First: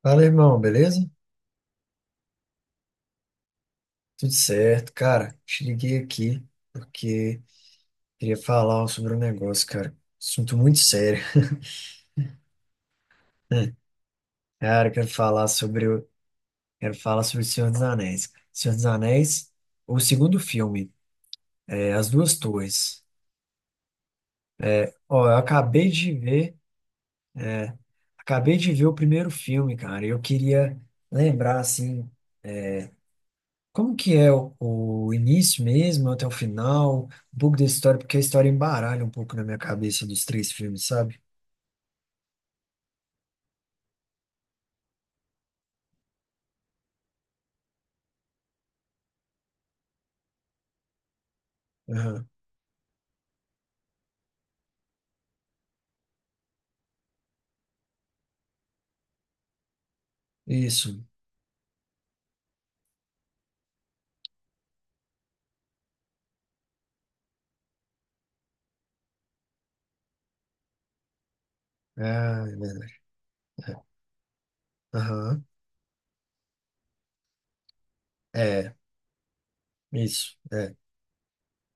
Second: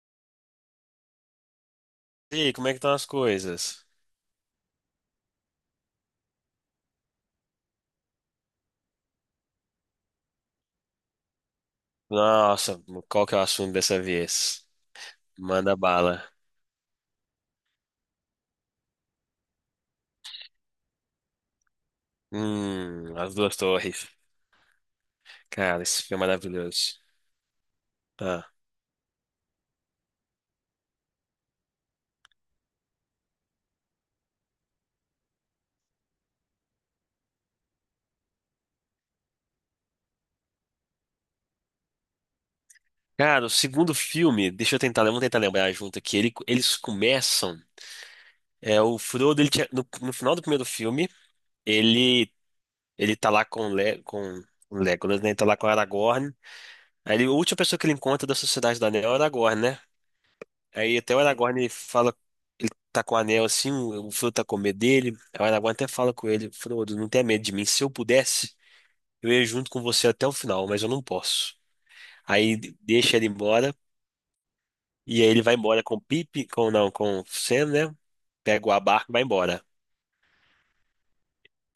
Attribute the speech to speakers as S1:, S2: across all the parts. S1: Fala, irmão, beleza?
S2: E aí, como é que estão as coisas?
S1: Tudo certo, cara. Te liguei aqui porque queria falar sobre um negócio, cara. Assunto muito sério.
S2: Nossa, qual que é o assunto dessa vez?
S1: Cara,
S2: Manda bala.
S1: quero falar sobre o Senhor dos Anéis. Senhor dos Anéis, o segundo filme, As Duas Torres.
S2: As Duas Torres.
S1: Ó, eu
S2: Cara, esse filme é maravilhoso. Ah.
S1: acabei de ver o primeiro filme, cara. Eu queria lembrar assim, como que é o início mesmo até o final, um pouco da história, porque a história embaralha um pouco na minha cabeça dos três filmes, sabe?
S2: Cara, o segundo filme, deixa eu tentar, vamos tentar lembrar junto aqui. Eles começam, é o Frodo, no, no final do primeiro filme, ele ele tá lá com o Le, com o Legolas, né? Ele tá lá com o Aragorn. A última pessoa que ele encontra da Sociedade do Anel é o Aragorn, né?
S1: Isso.
S2: Aí até o Aragorn fala, ele tá com o anel assim, o Frodo tá com medo dele. Aí o Aragorn até fala com ele: Frodo, não tenha medo de mim. Se eu pudesse, eu ia junto com você até o final, mas eu não posso.
S1: Ah, é
S2: Aí
S1: verdade.
S2: deixa ele embora,
S1: É.
S2: e aí ele
S1: Aham.
S2: vai embora com o Pipe, com não, com o Sam, né? Pega
S1: É,
S2: o barca e vai embora.
S1: isso. É.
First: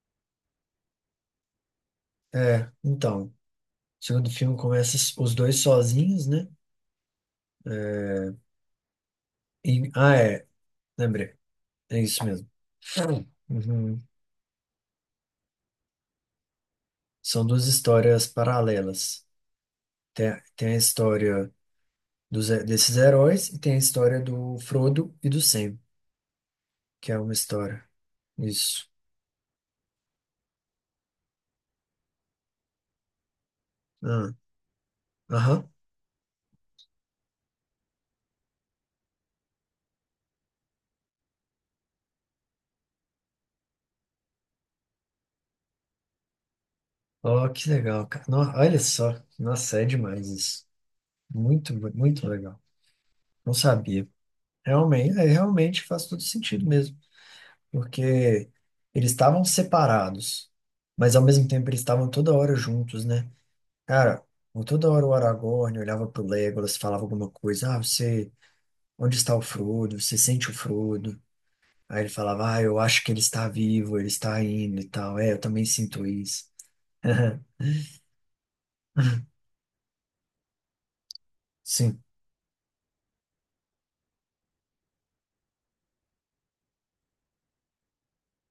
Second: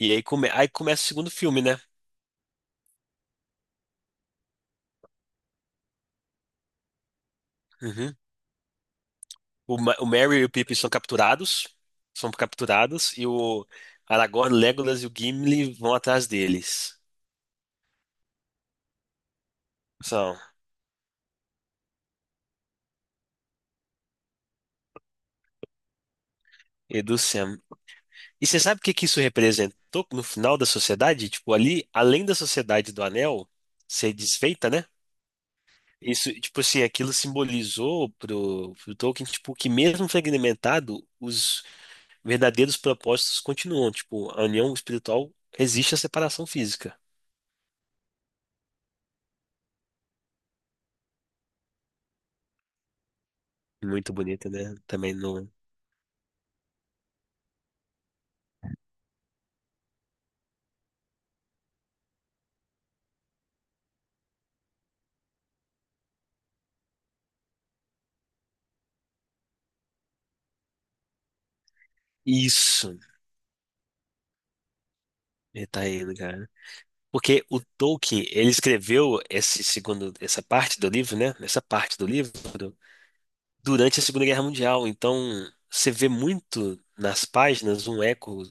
S2: E aí, aí começa o segundo filme, né?
S1: É, então. O segundo filme começa os dois sozinhos, né?
S2: Uhum.
S1: É,
S2: O, O Merry e
S1: é.
S2: o Pipe
S1: Lembrei. É isso
S2: são
S1: mesmo.
S2: capturados, e o
S1: Uhum.
S2: Aragorn, Legolas e o Gimli vão atrás deles.
S1: São duas histórias paralelas. Tem,
S2: São.
S1: a- tem a história desses heróis e tem a história do Frodo e do Sam,
S2: E
S1: que é
S2: do
S1: uma
S2: Sam.
S1: história.
S2: E você sabe o
S1: Isso.
S2: que que isso representou no final da sociedade? Tipo, ali, além da sociedade do anel ser
S1: Ah,
S2: desfeita, né?
S1: aham.
S2: Isso, tipo assim, aquilo simbolizou pro, pro Tolkien, tipo, que mesmo fragmentado, os verdadeiros propósitos continuam. Tipo, a união espiritual resiste à separação física.
S1: Ó, que legal, cara. Olha só. Nossa, é demais isso. Muito, muito legal. Não sabia.
S2: Muito bonito, né? Também
S1: Realmente,
S2: não...
S1: realmente faz todo sentido mesmo, porque eles estavam separados, mas ao mesmo tempo eles estavam toda hora juntos, né? Cara, toda hora o Aragorn olhava pro Legolas, falava alguma coisa, onde está o Frodo? Você sente o Frodo? Aí ele falava, ah, eu
S2: Isso,
S1: acho que ele está vivo, ele está indo e tal. É, eu também
S2: ele tá
S1: sinto
S2: indo,
S1: isso.
S2: cara. Porque o Tolkien, ele escreveu esse segundo, essa parte do livro, né? Essa parte
S1: Sim.
S2: do livro durante a Segunda Guerra Mundial. Então, você vê muito nas páginas um eco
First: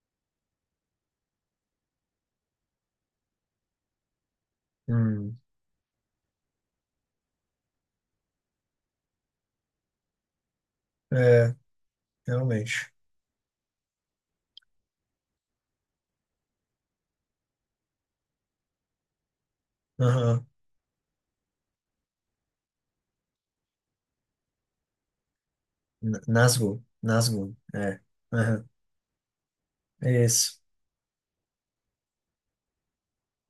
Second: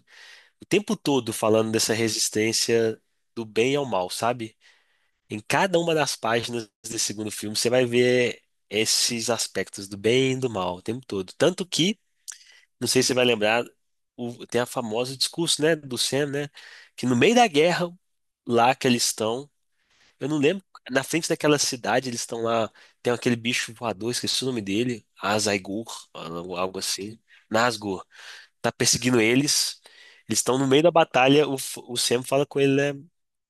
S2: o tempo todo falando dessa resistência do bem ao mal, sabe?
S1: Hum.
S2: Em cada uma das páginas desse segundo filme, você vai ver esses aspectos do bem e do mal o tempo todo.
S1: É,
S2: Tanto que, não
S1: realmente.
S2: sei se você vai lembrar, tem a famosa discurso, né, do Sam, né, que no meio da guerra, lá que eles estão, eu não
S1: Aham.
S2: lembro. Na frente daquela cidade, eles estão lá. Tem aquele bicho voador, esqueci o nome dele. Azaigur, algo
S1: Nazgûl,
S2: algo assim.
S1: Nazgûl, é.
S2: Nazgûl.
S1: Aham.
S2: Tá perseguindo eles.
S1: É
S2: Eles estão
S1: isso.
S2: no meio da batalha. O, o Sam fala com ele, né?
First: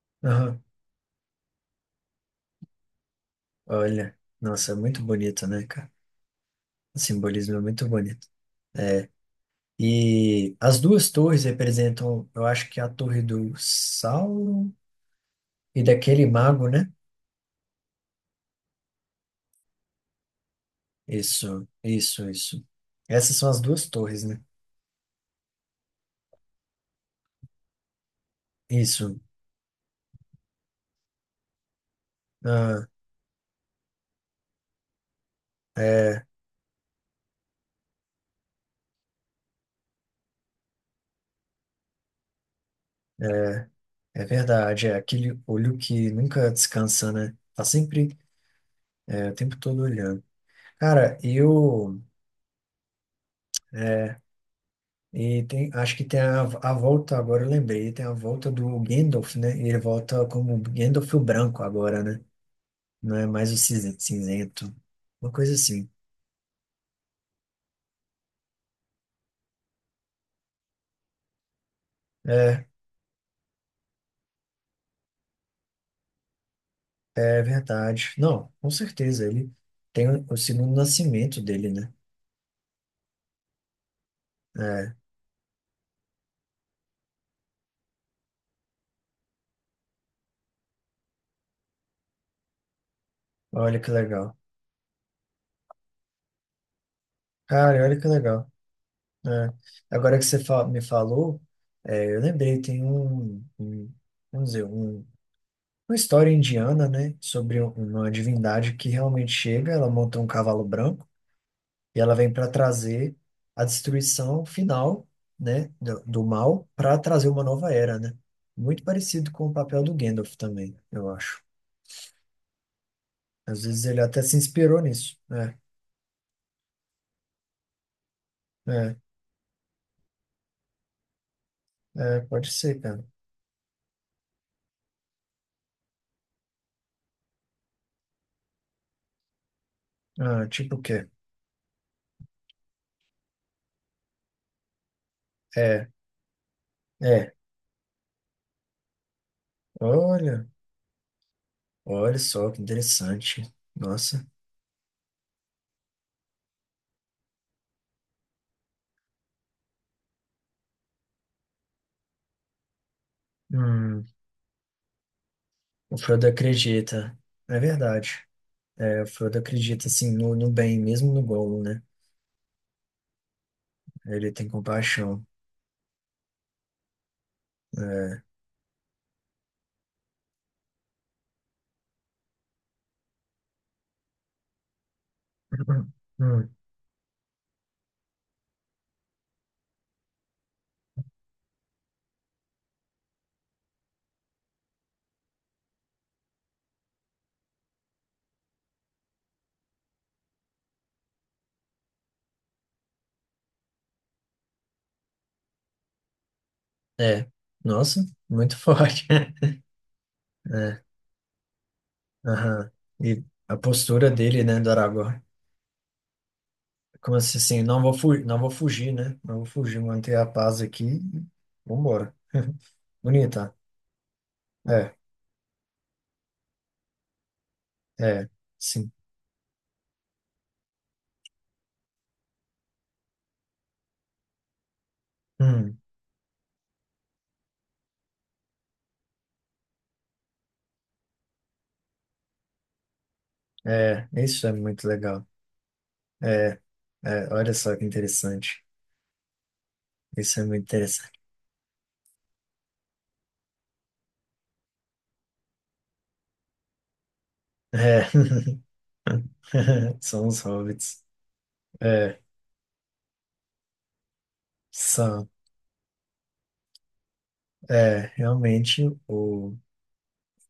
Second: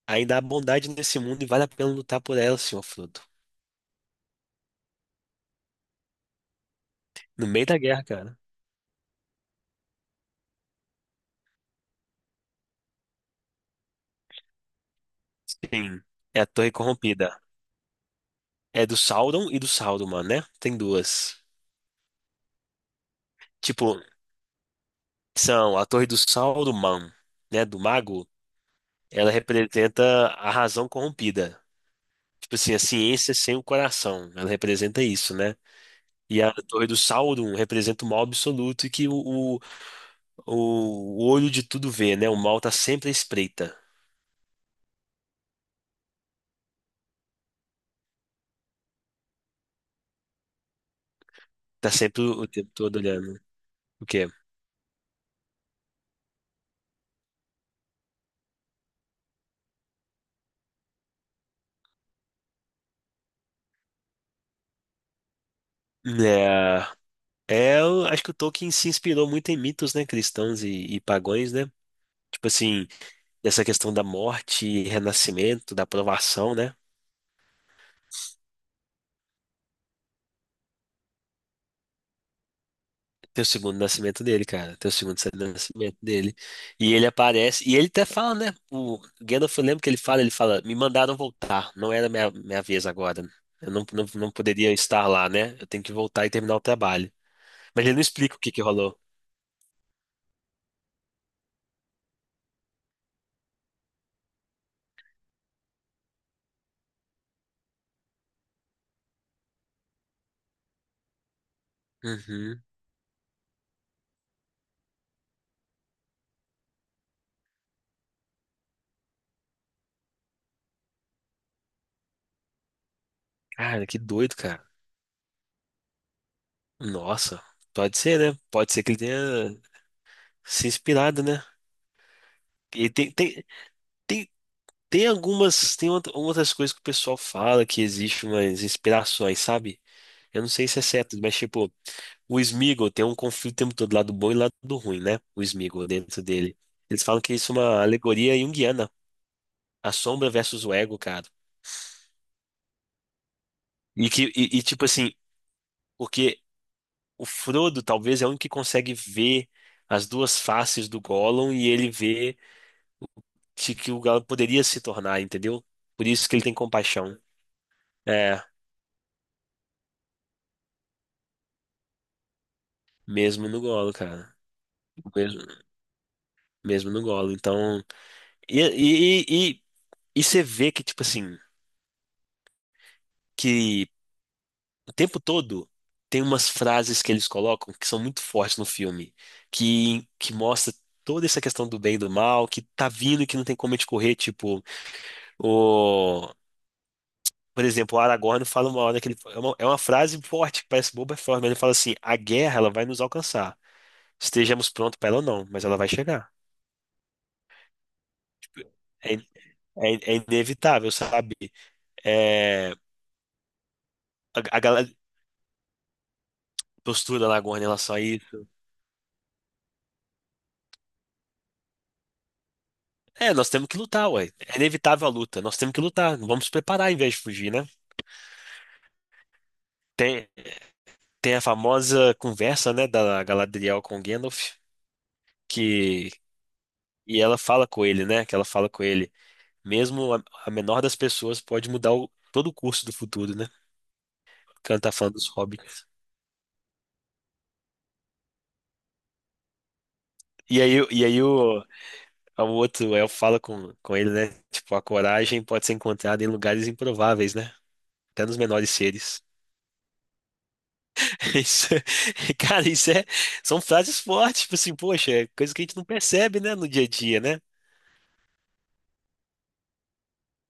S2: Ainda há bondade nesse mundo e vale a pena lutar por ela, senhor Frodo.
S1: Olha, nossa, é muito bonito, né, cara? O
S2: No
S1: simbolismo é
S2: meio da
S1: muito
S2: guerra,
S1: bonito.
S2: cara.
S1: É, e as duas torres representam, eu acho que é a torre do Sauron e
S2: Sim.
S1: daquele
S2: É a
S1: mago,
S2: Torre
S1: né?
S2: Corrompida. É do Sauron e do Saruman, né? Tem duas.
S1: Isso, isso, isso. Essas são as duas
S2: Tipo,
S1: torres, né?
S2: são a Torre do Sauron, né? Do Mago.
S1: Isso.
S2: Ela representa a razão corrompida. Tipo assim, a
S1: Ah,
S2: ciência sem o coração, ela representa isso, né?
S1: é,
S2: E a Torre do Sauron representa o mal absoluto e que o olho de tudo vê, né? O mal tá sempre à espreita,
S1: é verdade. É aquele olho que nunca descansa, né? Tá sempre, o tempo todo olhando. Cara,
S2: tá
S1: eu.
S2: sempre o tempo todo olhando. O quê?
S1: E acho que tem a volta, agora eu lembrei, tem a volta do Gandalf, né? Ele volta como Gandalf o branco agora, né? Não é mais o cinzento. Uma coisa assim.
S2: É, eu acho que o Tolkien se inspirou muito em mitos, né? Cristãos e pagões, né? Tipo
S1: É,
S2: assim, essa questão da morte, renascimento, da provação, né?
S1: é verdade. Não, com certeza, ele tem o segundo nascimento dele, né?
S2: Tem o segundo nascimento dele, cara. Tem o
S1: É,
S2: segundo nascimento dele. E ele aparece. E ele até fala, né? O Gandalf, eu lembro que ele fala, me mandaram voltar. Não era minha, minha vez agora. Eu
S1: olha que
S2: não
S1: legal.
S2: poderia estar lá, né? Eu tenho que voltar e terminar o trabalho.
S1: Cara,
S2: Mas ele
S1: olha
S2: não
S1: que
S2: explica o
S1: legal.
S2: que que rolou.
S1: É. Agora que você me falou, eu lembrei, tem vamos dizer, uma história indiana, né, sobre uma divindade que realmente chega, ela monta um cavalo branco e ela vem para
S2: Uhum.
S1: trazer a destruição final, né, do mal para trazer uma nova era, né? Muito parecido com o papel do Gandalf também, eu acho. Às vezes
S2: Cara, que
S1: ele até se
S2: doido, cara.
S1: inspirou nisso, né?
S2: Nossa. Pode ser, né? Pode ser que
S1: É,
S2: ele tenha se inspirado, né?
S1: é, pode ser,
S2: E
S1: cara.
S2: tem, tem algumas, tem outras coisas que o pessoal fala que existe umas inspirações, sabe? Eu
S1: Ah,
S2: não sei
S1: tipo
S2: se
S1: o
S2: é
S1: quê?
S2: certo, mas tipo. O Sméagol tem um conflito o tempo todo, lado bom e lado ruim, né? O Sméagol
S1: É,
S2: dentro dele. Eles falam que
S1: é.
S2: isso é uma alegoria junguiana, a sombra
S1: Olha,
S2: versus o ego, cara.
S1: olha só que interessante. Nossa.
S2: Tipo assim, porque o Frodo talvez é o único que consegue ver as duas faces do Gollum e ele vê que o
S1: Hum,
S2: Gollum poderia se tornar, entendeu?
S1: o
S2: Por
S1: Frodo
S2: isso que ele tem
S1: acredita.
S2: compaixão.
S1: É verdade.
S2: É,
S1: É, o Frodo acredita assim no bem, mesmo no Gollum, né?
S2: mesmo no Gollum,
S1: Ele
S2: cara.
S1: tem compaixão.
S2: Mesmo, mesmo no Gollum. Então,
S1: É,
S2: e e e e e você vê que tipo assim, que o tempo todo tem umas
S1: Hum.
S2: frases que eles colocam que são muito fortes no filme, que mostra toda essa questão do bem e do mal, que tá vindo e que não tem como a gente correr, tipo, o... Por exemplo, o Aragorn fala uma hora que ele... é uma frase forte, que parece boba, é forte, mas ele fala assim: a guerra, ela vai nos alcançar. Estejamos prontos para ela ou não, mas ela vai chegar.
S1: é. Nossa, muito
S2: Tipo,
S1: forte.
S2: é, é
S1: É,
S2: inevitável, sabe?
S1: aham.
S2: É,
S1: E a postura dele, né,
S2: a
S1: do
S2: galera
S1: Aragorn. Como
S2: postura da
S1: se
S2: Aragorn
S1: assim,
S2: em
S1: não vou
S2: relação a
S1: fugir, não
S2: isso.
S1: vou fugir, né? Não vou fugir, manter a paz aqui. E vambora.
S2: É, nós
S1: Bonita.
S2: temos que lutar, ué. É
S1: É,
S2: inevitável a luta. Nós temos que lutar. Vamos nos preparar em vez de fugir, né?
S1: é, sim.
S2: Tem, tem a famosa conversa, né, da Galadriel com Gandalf,
S1: Hum,
S2: que e ela fala com ele, né? Que ela fala com ele. Mesmo a menor das pessoas pode mudar todo o curso do futuro, né?
S1: isso é
S2: Quando
S1: muito
S2: tá falando
S1: legal.
S2: dos hobbits.
S1: É, é, olha só que interessante. Isso é
S2: E
S1: muito
S2: aí, e
S1: interessante.
S2: aí o outro elfo fala com ele, né? Tipo, a coragem pode ser encontrada em lugares improváveis, né?
S1: É.
S2: Até nos menores seres.
S1: São os hobbits.
S2: Isso,
S1: É,
S2: cara, isso é, são frases fortes, tipo assim, poxa,
S1: são.
S2: é coisa que a gente não percebe, né, no dia a dia, né?
S1: É, realmente, o,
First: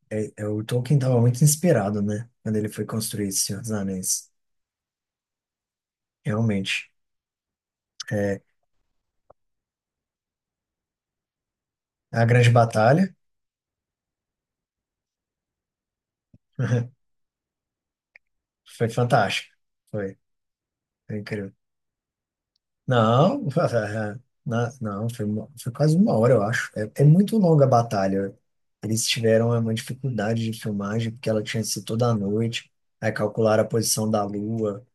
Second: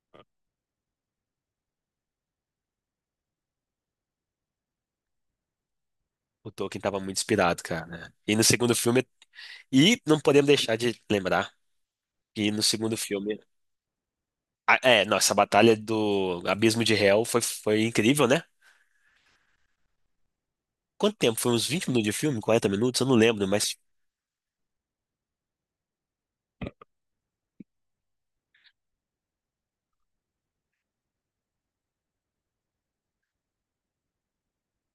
S1: o Tolkien estava muito inspirado, né? Quando ele foi construir esse Senhor dos Anéis.
S2: O Tolkien
S1: Realmente.
S2: tava muito inspirado, cara, né? E
S1: É,
S2: no segundo filme, e não podemos deixar de lembrar
S1: a Grande
S2: que no segundo
S1: Batalha
S2: filme, é, nossa, a batalha do Abismo de Hel foi incrível, né?
S1: foi fantástica. Foi,
S2: Quanto
S1: foi
S2: tempo?
S1: incrível.
S2: Foi uns 20 minutos de filme? 40 minutos? Eu não
S1: Não,
S2: lembro, mas,
S1: não, foi quase uma hora, eu acho. É muito longa a batalha. Eles tiveram uma dificuldade de filmagem, porque ela tinha sido toda à noite. Aí calcularam a posição da lua.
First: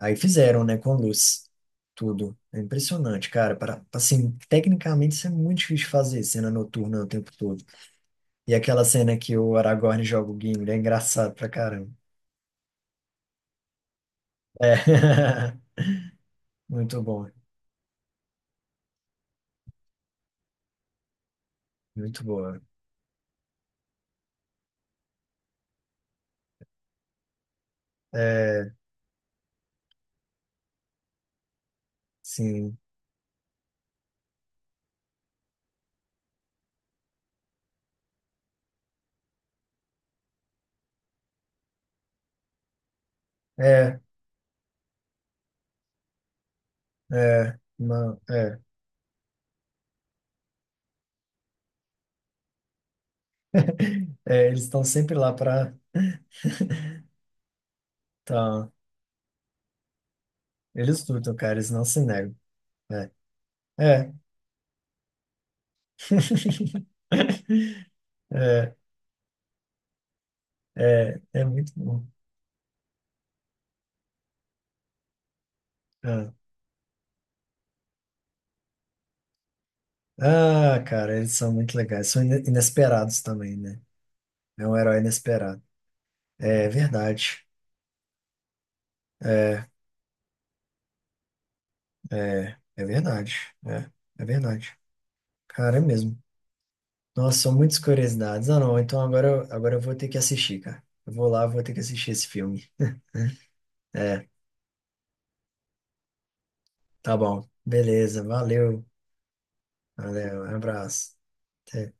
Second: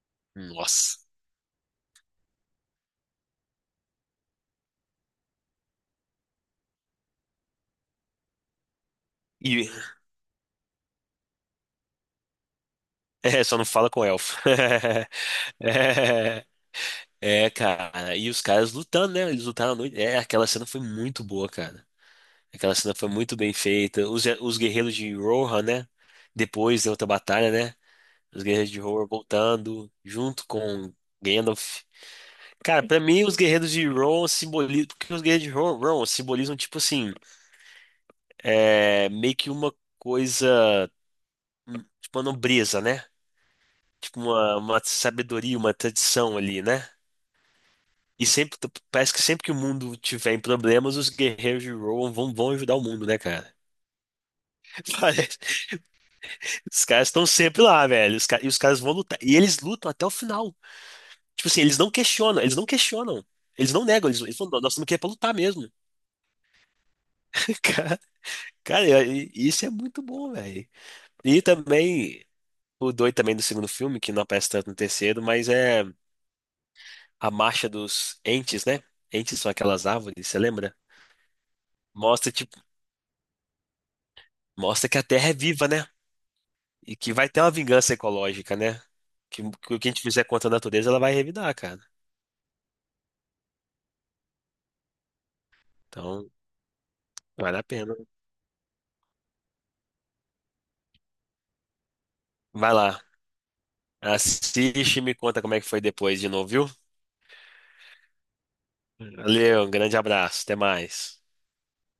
S1: Aí fizeram, né, com
S2: nossa.
S1: luz, tudo. É impressionante, cara. Para, assim, tecnicamente isso é muito difícil de fazer, cena noturna o tempo todo. E aquela cena que o
S2: E,
S1: Aragorn joga o Gimli é engraçado pra caramba.
S2: é, só não fala com o elfo.
S1: É.
S2: É,
S1: Muito bom,
S2: cara, e os caras lutando, né? Eles lutaram à noite. É, aquela cena foi muito boa, cara.
S1: muito boa.
S2: Aquela cena foi muito bem feita. Os guerreiros de Rohan, né? Depois da outra batalha, né? Os guerreiros
S1: É,
S2: de Rohan voltando junto com Gandalf.
S1: sim.
S2: Cara, pra mim, os guerreiros de Rohan simbolizam. Porque os guerreiros de Rohan simbolizam, tipo assim, é, meio que uma coisa. Hum, tipo, uma nobreza, né?
S1: É,
S2: Tipo, uma sabedoria, uma tradição ali, né?
S1: é, não,
S2: E sempre,
S1: é.
S2: parece que sempre que o mundo tiver em problemas, os guerreiros de Rohan vão ajudar o mundo, né, cara?
S1: É, eles estão sempre lá pra.
S2: Os caras estão sempre lá, velho. Os e os
S1: Então,
S2: caras vão lutar. E eles lutam até o final.
S1: eles lutam,
S2: Tipo
S1: cara,
S2: assim,
S1: eles
S2: eles
S1: não
S2: não
S1: se negam.
S2: questionam, eles não
S1: É,
S2: questionam. Eles não negam,
S1: é.
S2: eles falam: "Não, nós estamos aqui é pra lutar mesmo. Cara,
S1: É,
S2: cara, e isso é muito bom, velho.
S1: é,
S2: E
S1: é muito bom.
S2: também, o doido também do segundo filme, que não aparece tanto no terceiro, mas é
S1: Ah,
S2: a marcha dos entes, né? Entes são aquelas árvores, você lembra?
S1: ah, cara, eles são muito legais. São
S2: Mostra, tipo,
S1: inesperados também, né? É um
S2: mostra que
S1: herói
S2: a Terra é
S1: inesperado.
S2: viva, né?
S1: É
S2: E que vai ter
S1: verdade.
S2: uma vingança ecológica, né?
S1: É,
S2: Que o que a gente fizer contra a natureza, ela vai revidar, cara.
S1: é, é verdade. É, é verdade. Cara, é mesmo.
S2: Então,
S1: Nossa, são
S2: vale a
S1: muitas
S2: pena.
S1: curiosidades. Ah, não. Então agora, agora eu vou ter que assistir, cara. Eu vou lá, vou ter que assistir esse filme.
S2: Vai lá.
S1: É,
S2: Assiste e me conta como é que foi depois de novo, viu?
S1: tá bom. Beleza, valeu.
S2: Valeu, um grande
S1: Valeu,
S2: abraço,
S1: um
S2: até
S1: abraço.
S2: mais.
S1: Até.